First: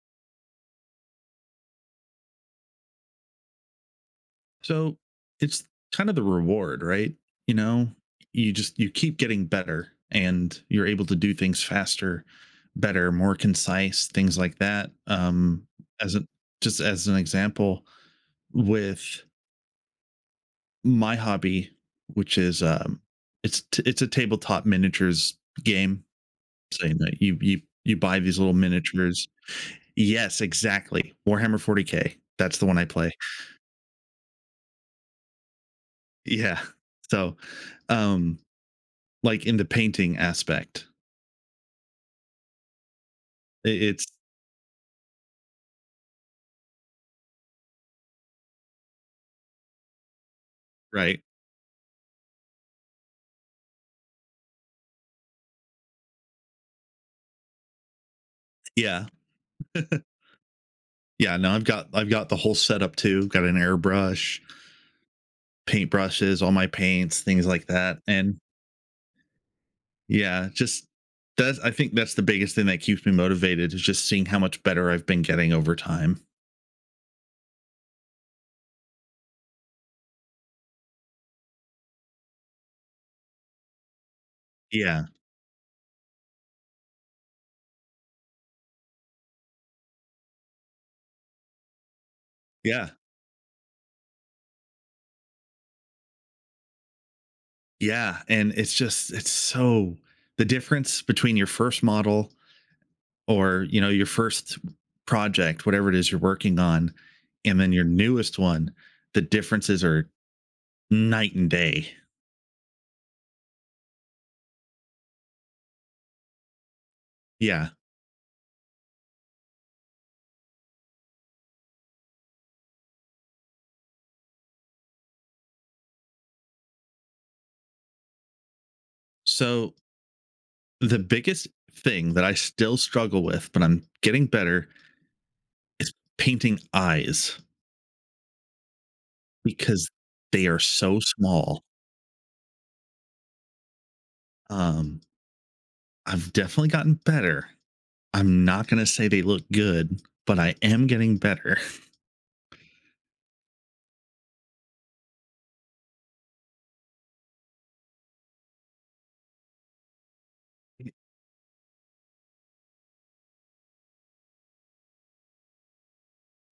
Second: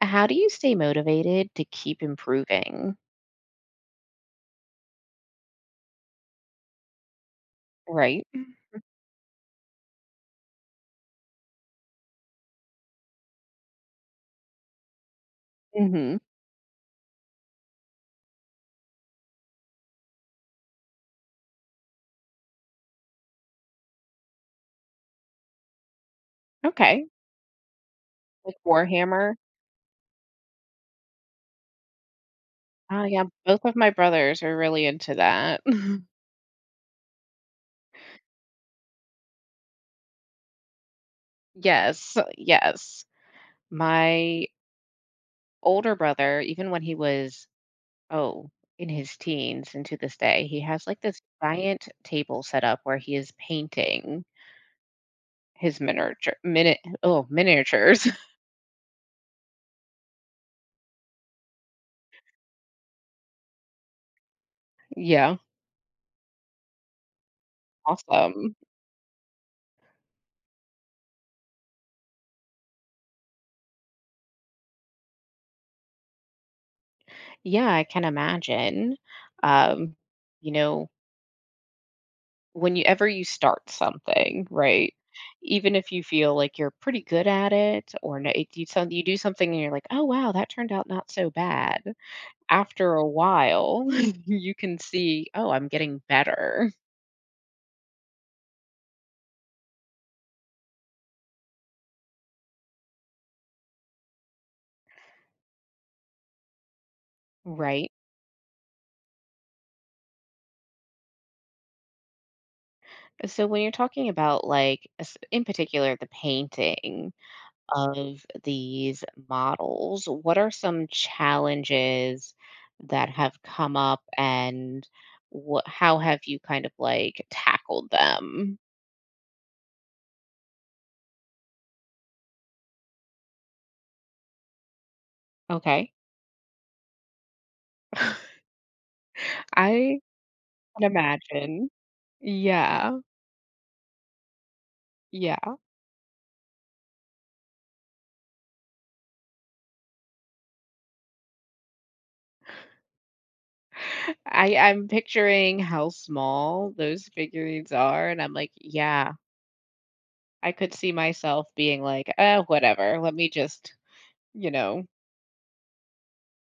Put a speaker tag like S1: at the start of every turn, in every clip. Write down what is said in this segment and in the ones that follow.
S1: How do you stay motivated to keep improving?
S2: So it's kind of the reward, right? You know,
S1: Right.
S2: you just you keep getting better and you're able to do things faster, better, more concise, things like that. As
S1: Mhm.
S2: a just as an example with my hobby, which is it's a tabletop miniatures game. Saying
S1: Okay.
S2: that you buy these little
S1: Like
S2: miniatures.
S1: Warhammer?
S2: Yes, exactly. Warhammer 40K. That's the one I
S1: Oh,
S2: play.
S1: yeah, both of my brothers are really into that.
S2: Yeah. So, um like in the painting aspect.
S1: Yes, yes.
S2: It's
S1: My older brother, even when he was, oh, in his teens and to this day, he has like
S2: right.
S1: this giant table set up where he is painting his miniature miniatures.
S2: Yeah. Yeah. No, I've got the whole setup too. Got an airbrush,
S1: Yeah,
S2: paint brushes, all my paints, things like that. And
S1: awesome.
S2: yeah, just that's I think that's the biggest thing that keeps me motivated is just seeing how much better I've been getting over time.
S1: Yeah, I can imagine. Um, you know, whenever you start something, right?
S2: Yeah.
S1: Even if you feel like you're pretty good at it, or no, it, you, some, you do something and you're like, oh, wow, that turned out not so bad.
S2: Yeah.
S1: After a while, you can see, oh, I'm getting better,
S2: Yeah. And it's so the difference between your first model, or you know your first project, whatever it is you're working on, and then your
S1: right?
S2: newest one, the differences are night and day.
S1: So when you're talking about, like, in particular, the painting
S2: Yeah,
S1: of these models, what are some challenges that have come up and what, how have you kind of like tackled them?
S2: so the biggest thing that I still struggle with, but I'm getting better, is
S1: Okay.
S2: painting eyes because
S1: I
S2: they are
S1: can
S2: so small.
S1: imagine. Yeah,
S2: um
S1: yeah.
S2: I've definitely gotten better. I'm not going to say they look good, but I am getting better.
S1: I'm picturing how small those figurines are, and I'm like, yeah, I could see myself being like, whatever, let me just, you know,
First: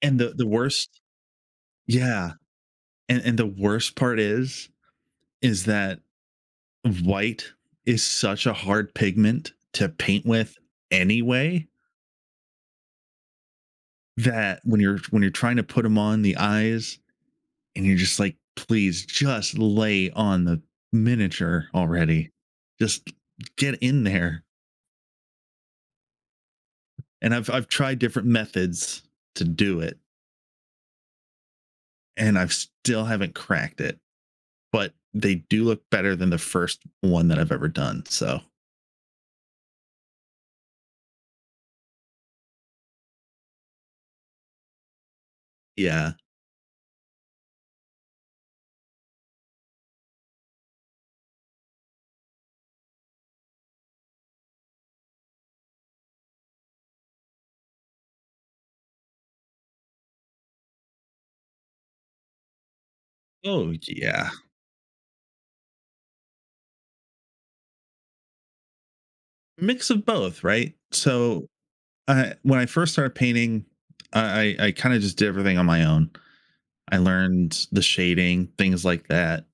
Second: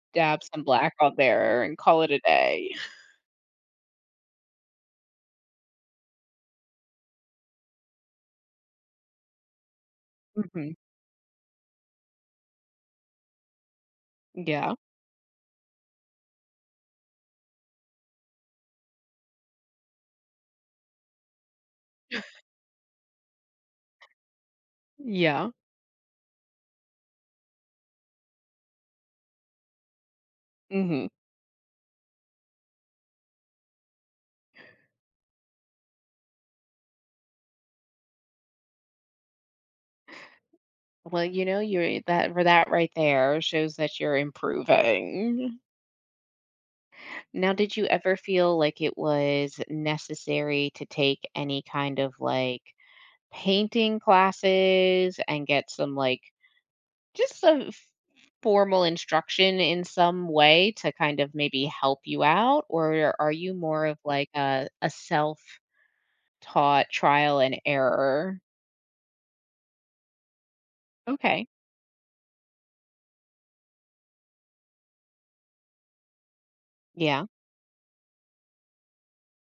S2: And
S1: dab
S2: the
S1: some black
S2: worst
S1: on there and call it a
S2: Yeah,
S1: day.
S2: and the worst part is that white is such a hard pigment to paint with
S1: Mhm.
S2: anyway, that
S1: Yeah.
S2: when you're trying to put them on the eyes, and you're just like, please just lay on the miniature already. Just get in there.
S1: Yeah.
S2: And I've tried different methods to do it,
S1: Mhm.
S2: and I've still haven't cracked it. But they do look better than the first one that I've ever done. So
S1: Well, you know, you're that for that right there shows that you're improving.
S2: yeah.
S1: Now, did you ever feel like it was necessary to take any kind of like painting classes and get some like just some formal instruction in some way to kind of maybe help you out? Or are you
S2: Oh
S1: more of
S2: yeah.
S1: like a self taught trial and error?
S2: Mix of both, right?
S1: Okay.
S2: So when I first started painting, I kind of just did everything on my own. I
S1: Yeah.
S2: learned the shading, things like that,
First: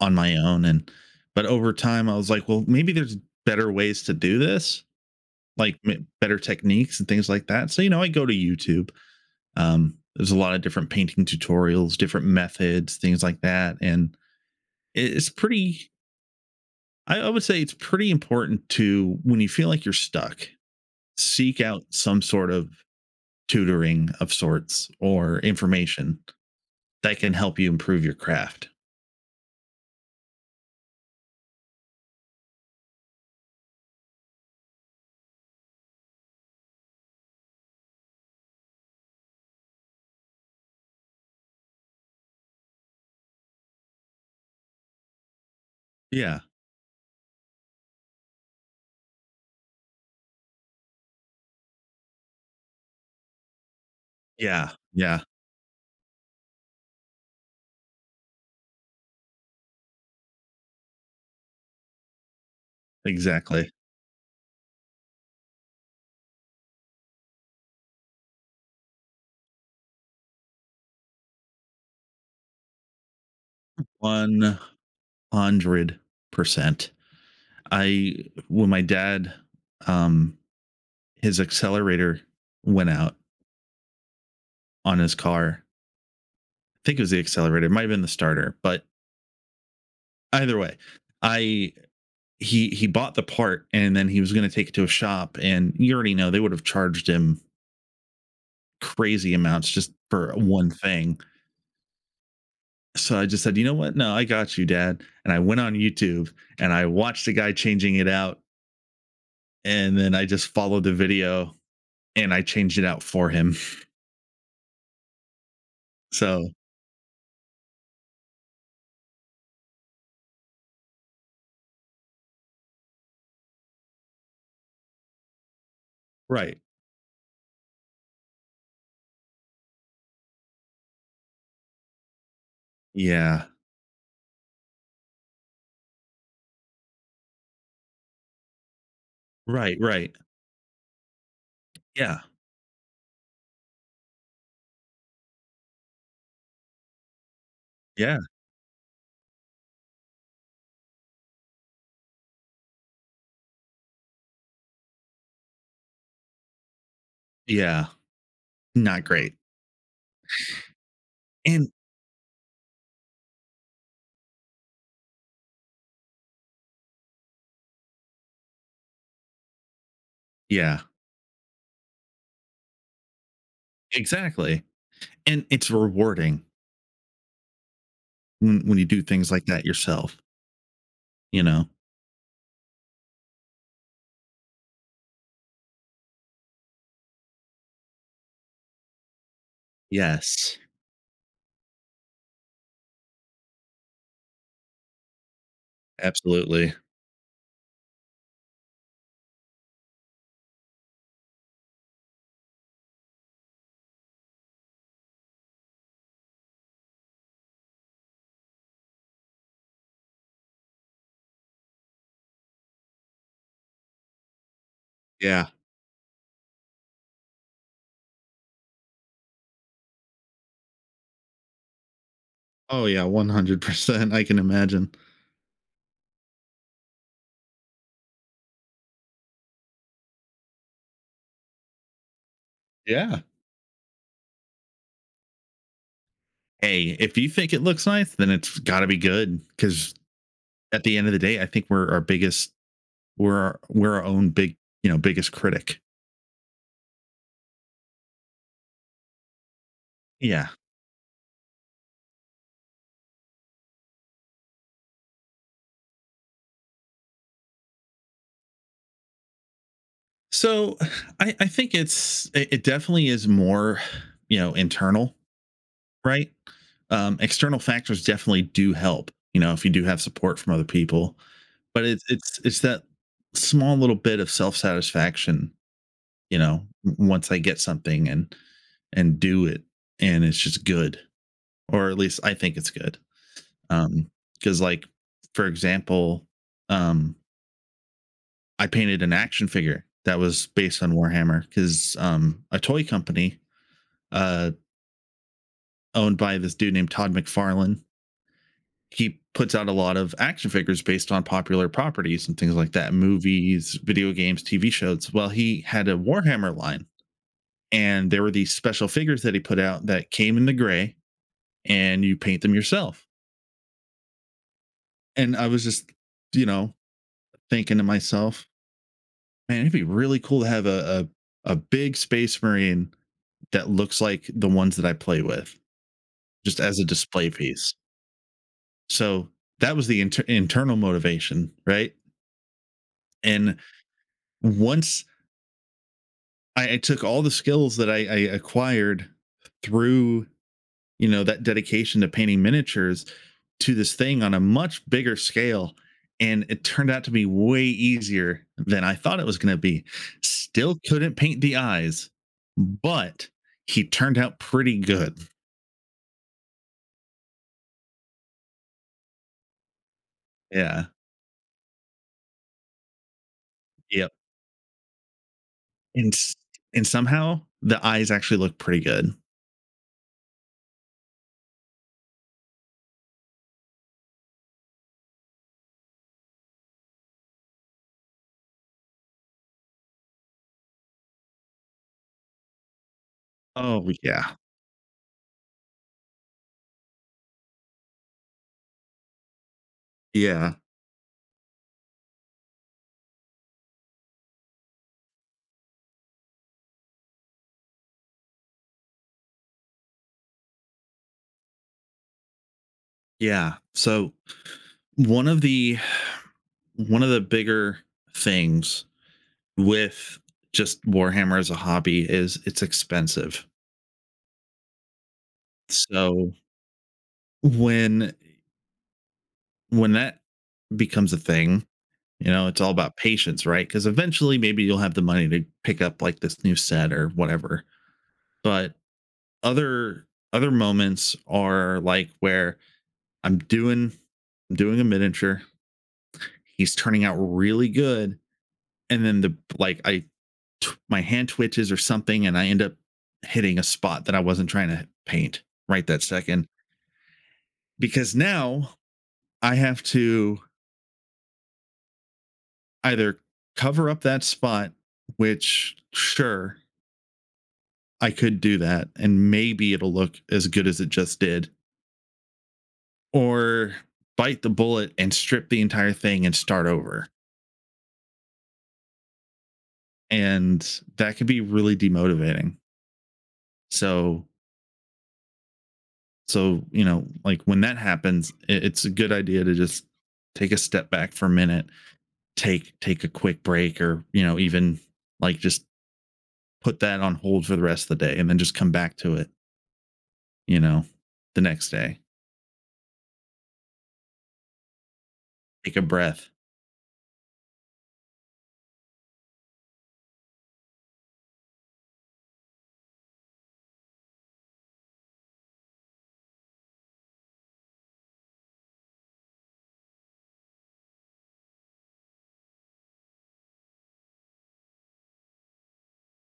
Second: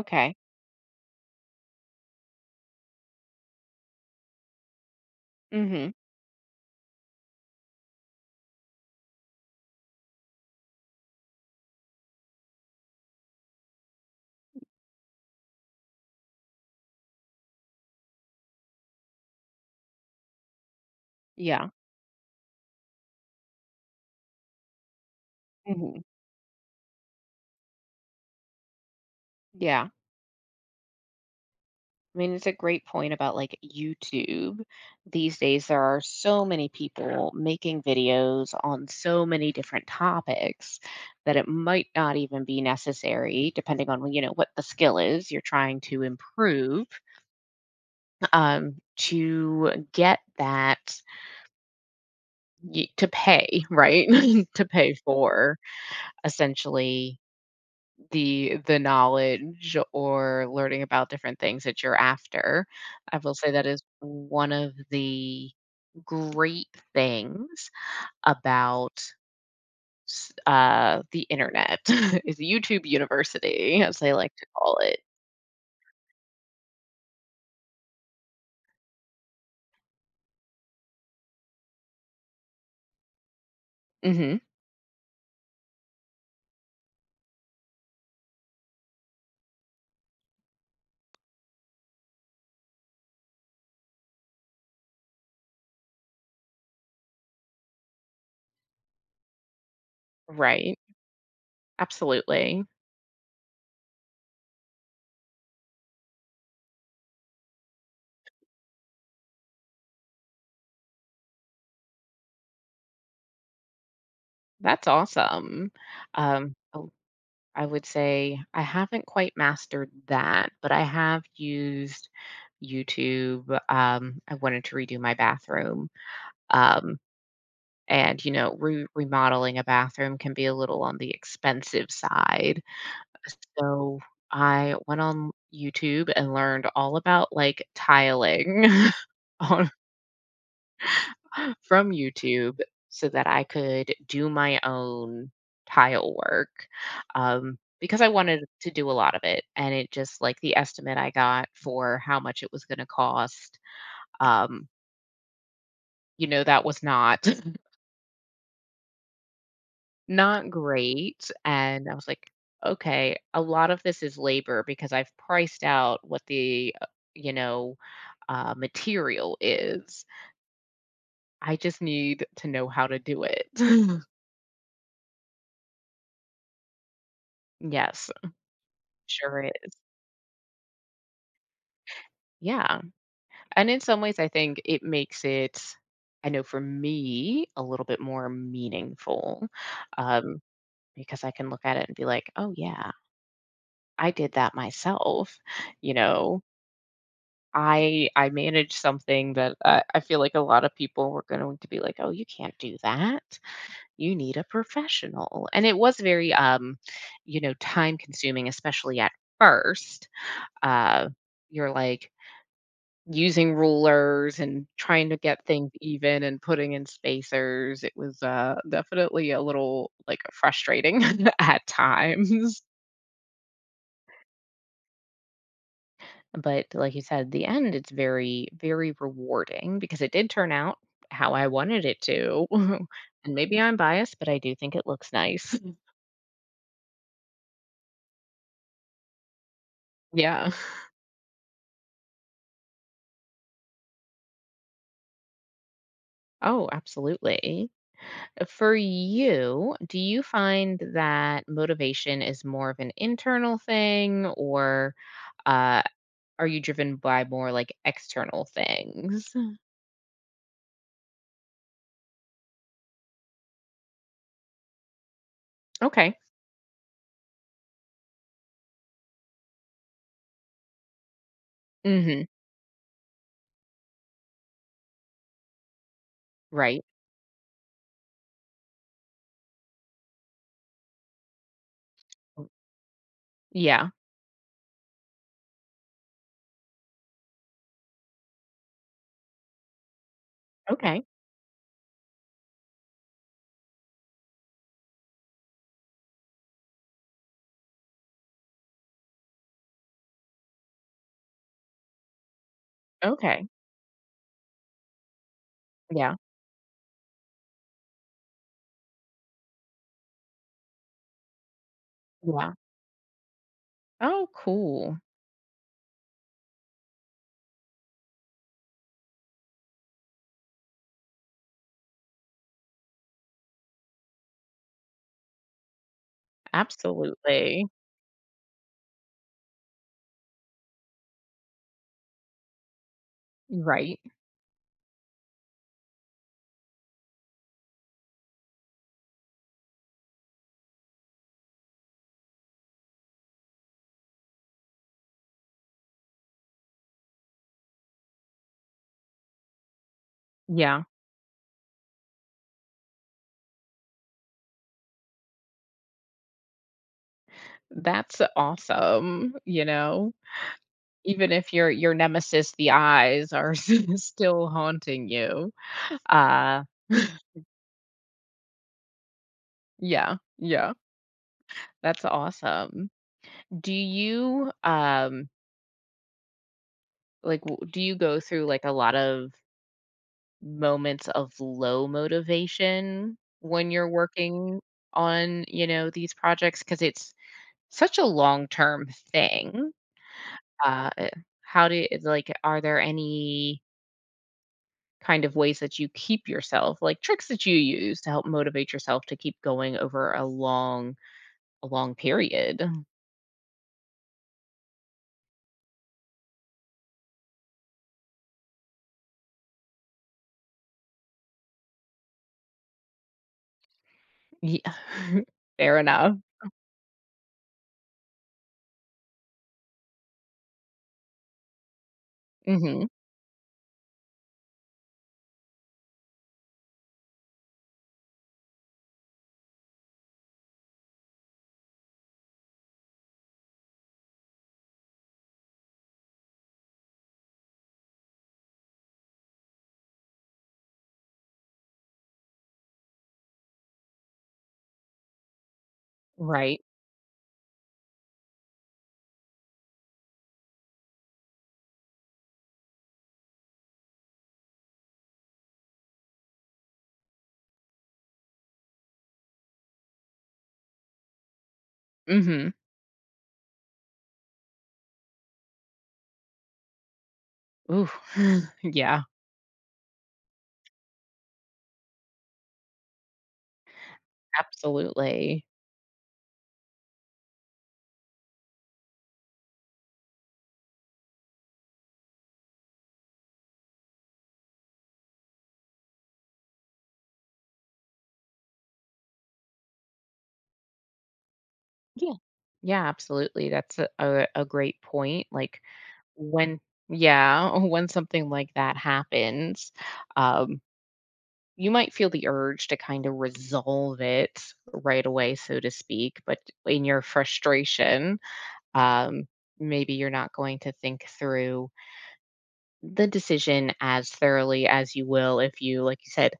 S2: on my own. And but over time I was like, well, maybe there's better ways to do this,
S1: Mm
S2: like
S1: hmm.
S2: better techniques and things like that. So, you know, I go to YouTube. There's a lot of different painting tutorials, different methods, things like that. And it- it's pretty I would say it's pretty important to, when you feel like you're stuck, seek
S1: Yeah.
S2: out some sort of tutoring of sorts or
S1: Mm hmm.
S2: information that can help you improve your craft.
S1: Yeah. I mean, it's a great point about like YouTube. These days, there are so many people making videos on so many different topics that it might not even be necessary, depending on, you know, what the skill is you're trying to
S2: Yeah.
S1: improve, to get that to pay, right? To
S2: Yeah.
S1: pay
S2: Yeah.
S1: for essentially the knowledge or learning about different things that you're after. I will say that
S2: Exactly.
S1: is one of the great things about the internet, is YouTube University, as they like to
S2: 100 one
S1: call it.
S2: hundred percent. I When my dad, um his accelerator went out
S1: Hmm.
S2: on his car. I think it was the accelerator, it might have been the starter, but either way, I he bought the part and then he was going to take it to a shop, and you already know they would have charged him crazy amounts just for one
S1: Right.
S2: thing.
S1: Absolutely.
S2: So I just said, "You know what? No, I got you, dad." And I went on YouTube and I watched the guy changing it out, and then I just followed the video and I changed it out for him.
S1: That's awesome.
S2: So
S1: Oh, I would say I haven't quite mastered that, but I have used YouTube. I wanted to redo my bathroom.
S2: right.
S1: Um, and, you know, remodeling a bathroom can be a little on the expensive side.
S2: Yeah.
S1: So I went on YouTube and learned all about like tiling on
S2: Right, right.
S1: from
S2: Yeah.
S1: YouTube so that I could do my own tile work. Because I
S2: Yeah.
S1: wanted to do a lot of it and it just like the estimate I got for how much it was going to cost, um, you know, that was not
S2: Yeah. Not great.
S1: not great,
S2: And
S1: and I was like, "Okay, a lot of this is labor because I've priced out what the, you know, material is.
S2: yeah,
S1: I just need to know how to do it."
S2: exactly. And it's rewarding
S1: Yes,
S2: when you do things
S1: sure
S2: like that
S1: is.
S2: yourself, you know?
S1: Yeah, and in some ways, I think it makes it, I know for me, a little bit more meaningful, um,
S2: Yes.
S1: because I can look at it and be like, "Oh, yeah, I did that myself," you know?
S2: Absolutely.
S1: I managed something that I feel like a lot of people were going to be like, "Oh, you can't do that. You need a professional." And it was very, you know, time consuming, especially at first. Uh, you're like using rulers and trying to get
S2: Yeah.
S1: things even and putting in spacers. It was definitely a little like frustrating at times.
S2: Oh, yeah, 100%. I can imagine.
S1: But like you said, the end, it's very, very rewarding because it did turn out how I wanted it to. And
S2: Yeah.
S1: maybe I'm biased, but I do think it looks nice.
S2: Hey, if you think it looks nice, then it's gotta be good. Because
S1: Yeah.
S2: at the end of the day, I think we're our own big, you know, biggest critic.
S1: Oh, absolutely. For you, do you
S2: Yeah.
S1: find that motivation is more of an internal thing or uh, are you driven by more like external things?
S2: So I think it it definitely is more, you know, internal,
S1: Okay.
S2: right? External factors definitely do help, you know, if you do have support from other people. But it's
S1: Hmm.
S2: it's it's that small little bit of self satisfaction, you know,
S1: Right.
S2: once I get something and do it, and it's just good. Or at least I think it's good.
S1: Yeah.
S2: Because like for example, um I painted an action figure that was based on
S1: Okay.
S2: Warhammer, because a toy company uh, owned by this dude named Todd McFarlane. He puts out a lot of action figures based on popular properties and things like that,
S1: Okay.
S2: movies, video games, TV shows. Well, he had a
S1: Yeah.
S2: Warhammer line, and there were these special figures that he put out that came in the gray, and you paint
S1: Yeah.
S2: them yourself.
S1: Oh, cool.
S2: And I was just, you know, thinking to myself, man, it'd be really cool to have a big Space Marine that looks like the ones that I play with, just as a display
S1: Absolutely.
S2: piece. So that was the internal motivation, right? And
S1: Right.
S2: once I took all the skills that I acquired through, you know, that dedication to painting miniatures, to this thing on a much bigger scale, and it turned out to be way easier than I thought it was going to be. Still
S1: Yeah.
S2: couldn't paint the eyes, but he turned out pretty good.
S1: That's awesome, you know?
S2: Yeah.
S1: Even if your nemesis, the eyes, are
S2: Yep.
S1: still haunting you.
S2: And s-
S1: Uh,
S2: and somehow the eyes actually look pretty good.
S1: yeah, yeah. That's awesome. Do you, like, w do you go through, like, a lot of moments of low motivation when you're
S2: Oh yeah.
S1: working on, you know, these projects because it's such a long-term thing.
S2: Yeah.
S1: Uh, eh, how do like, are there any kind of ways that you keep yourself, like tricks that you use to help motivate yourself to keep going over a long period.
S2: Yeah. So one of the one of the bigger things with just Warhammer as a hobby is it's expensive.
S1: Yeah. Fair enough.
S2: So when when that becomes a thing, you know, it's all
S1: Mhm.
S2: about patience, right? Because eventually maybe you'll have the money to pick up like this new set or whatever. But other other moments are like where I'm doing I'm doing a miniature, he's turning out really good, and then the like I t- my hand twitches or something, and I end up hitting a spot that I wasn't trying to paint right that second.
S1: Right.
S2: Because now I have to either cover up that spot, which sure I could do that, and maybe it'll look as good as it just did,
S1: Mhm.
S2: or bite the bullet and strip the entire thing and start over.
S1: Ooh. Yeah,
S2: And that could be really demotivating. So,
S1: absolutely.
S2: so you know, like when that happens, it's a good idea to just take a step back for a minute, take a quick break, or you know even like just put that on hold for the rest of the day and then just come back to it, you know, the next day.
S1: Yeah. Yeah, absolutely. That's a great point. Like
S2: Take a breath.
S1: when yeah, when something like that happens, um, you might feel the urge to kind of resolve it right away, so to speak, but in your frustration um, maybe you're not going to think through the decision as thoroughly as you will if you, like you said,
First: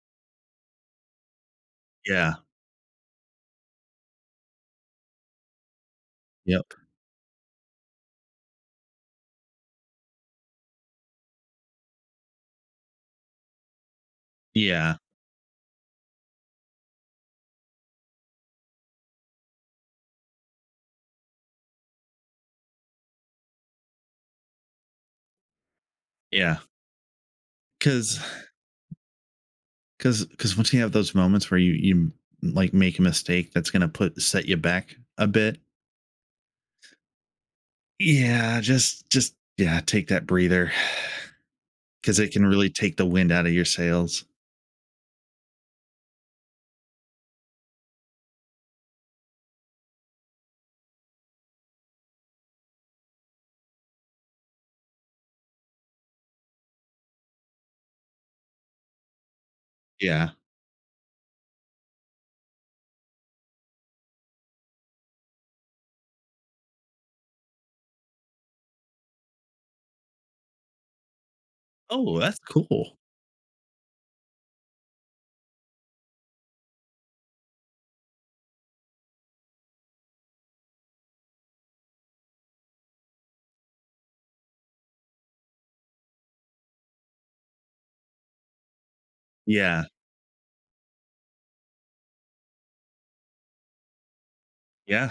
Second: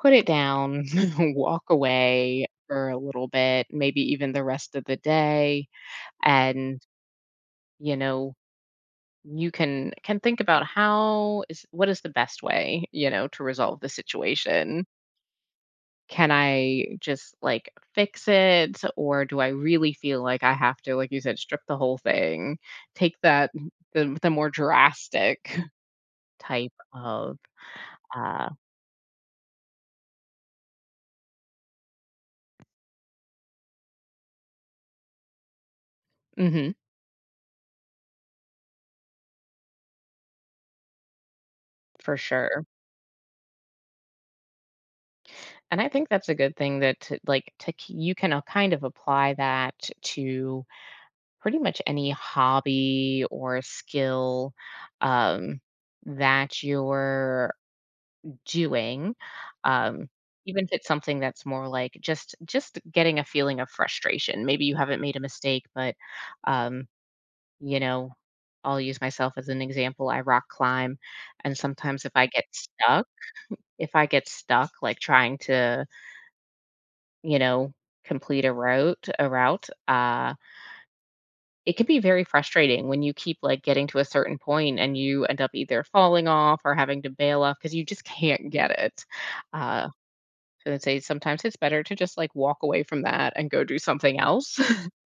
S1: put it down, walk
S2: Yeah.
S1: away for a little bit, maybe even the rest of the day,
S2: Yep.
S1: and you know you can think about how is what is the best way you know to resolve the situation.
S2: Yeah.
S1: Can I just, like, fix it, or do I really feel like I have to, like you said, strip the whole thing, take that the more drastic
S2: Yeah.
S1: type of,
S2: because
S1: uh
S2: because because once you have those moments where you like make a mistake that's gonna put set you back a bit,
S1: mhm,
S2: yeah, just yeah, take that breather.
S1: for
S2: Because it can
S1: sure.
S2: really take the wind out of your sails.
S1: And I think that's a good thing that to like, to k you can, kind of apply that to pretty much any hobby or skill, um, that you're doing, um,
S2: Yeah.
S1: even if it's something that's more like just getting a feeling of frustration. Maybe you haven't made a mistake, but um, you know, I'll use myself as an example. I rock climb, and sometimes if
S2: Oh,
S1: I
S2: that's
S1: get
S2: cool.
S1: stuck, if I get stuck like trying to, you know, complete a route, it can be very frustrating when you keep like getting to a certain point and you end up either falling off or having to bail off because you just can't get it.
S2: Yeah.
S1: Uh, And I'd say sometimes it's better to just, like, walk away from that and go do something else.
S2: Yeah.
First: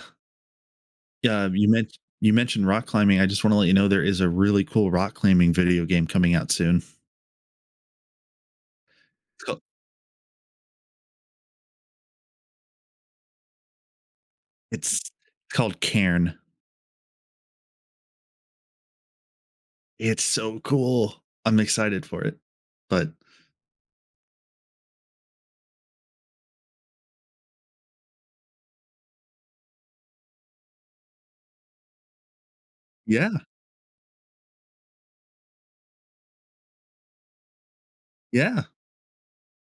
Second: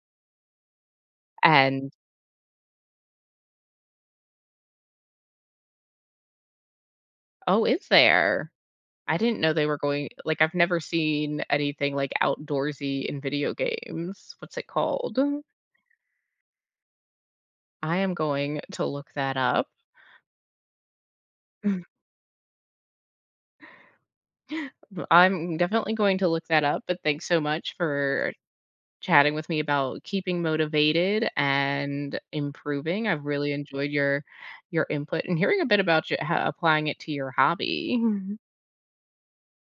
S2: Yeah, you
S1: And,
S2: mentioned you mentioned rock climbing. I just want to let you know there is a really cool rock climbing video game coming out soon.
S1: "Oh, is there? I didn't know
S2: Called,
S1: they were going" like, I've never seen anything, like, outdoorsy in video games. What's it
S2: it's
S1: called?
S2: called Cairn.
S1: I am going to look that up.
S2: It's so cool. I'm excited for it. But
S1: I'm definitely going to look that up, but thanks so much for chatting with me about keeping motivated and improving. I've
S2: yeah,
S1: really enjoyed your input and hearing a bit about you ho applying it to your hobby.
S2: yeah.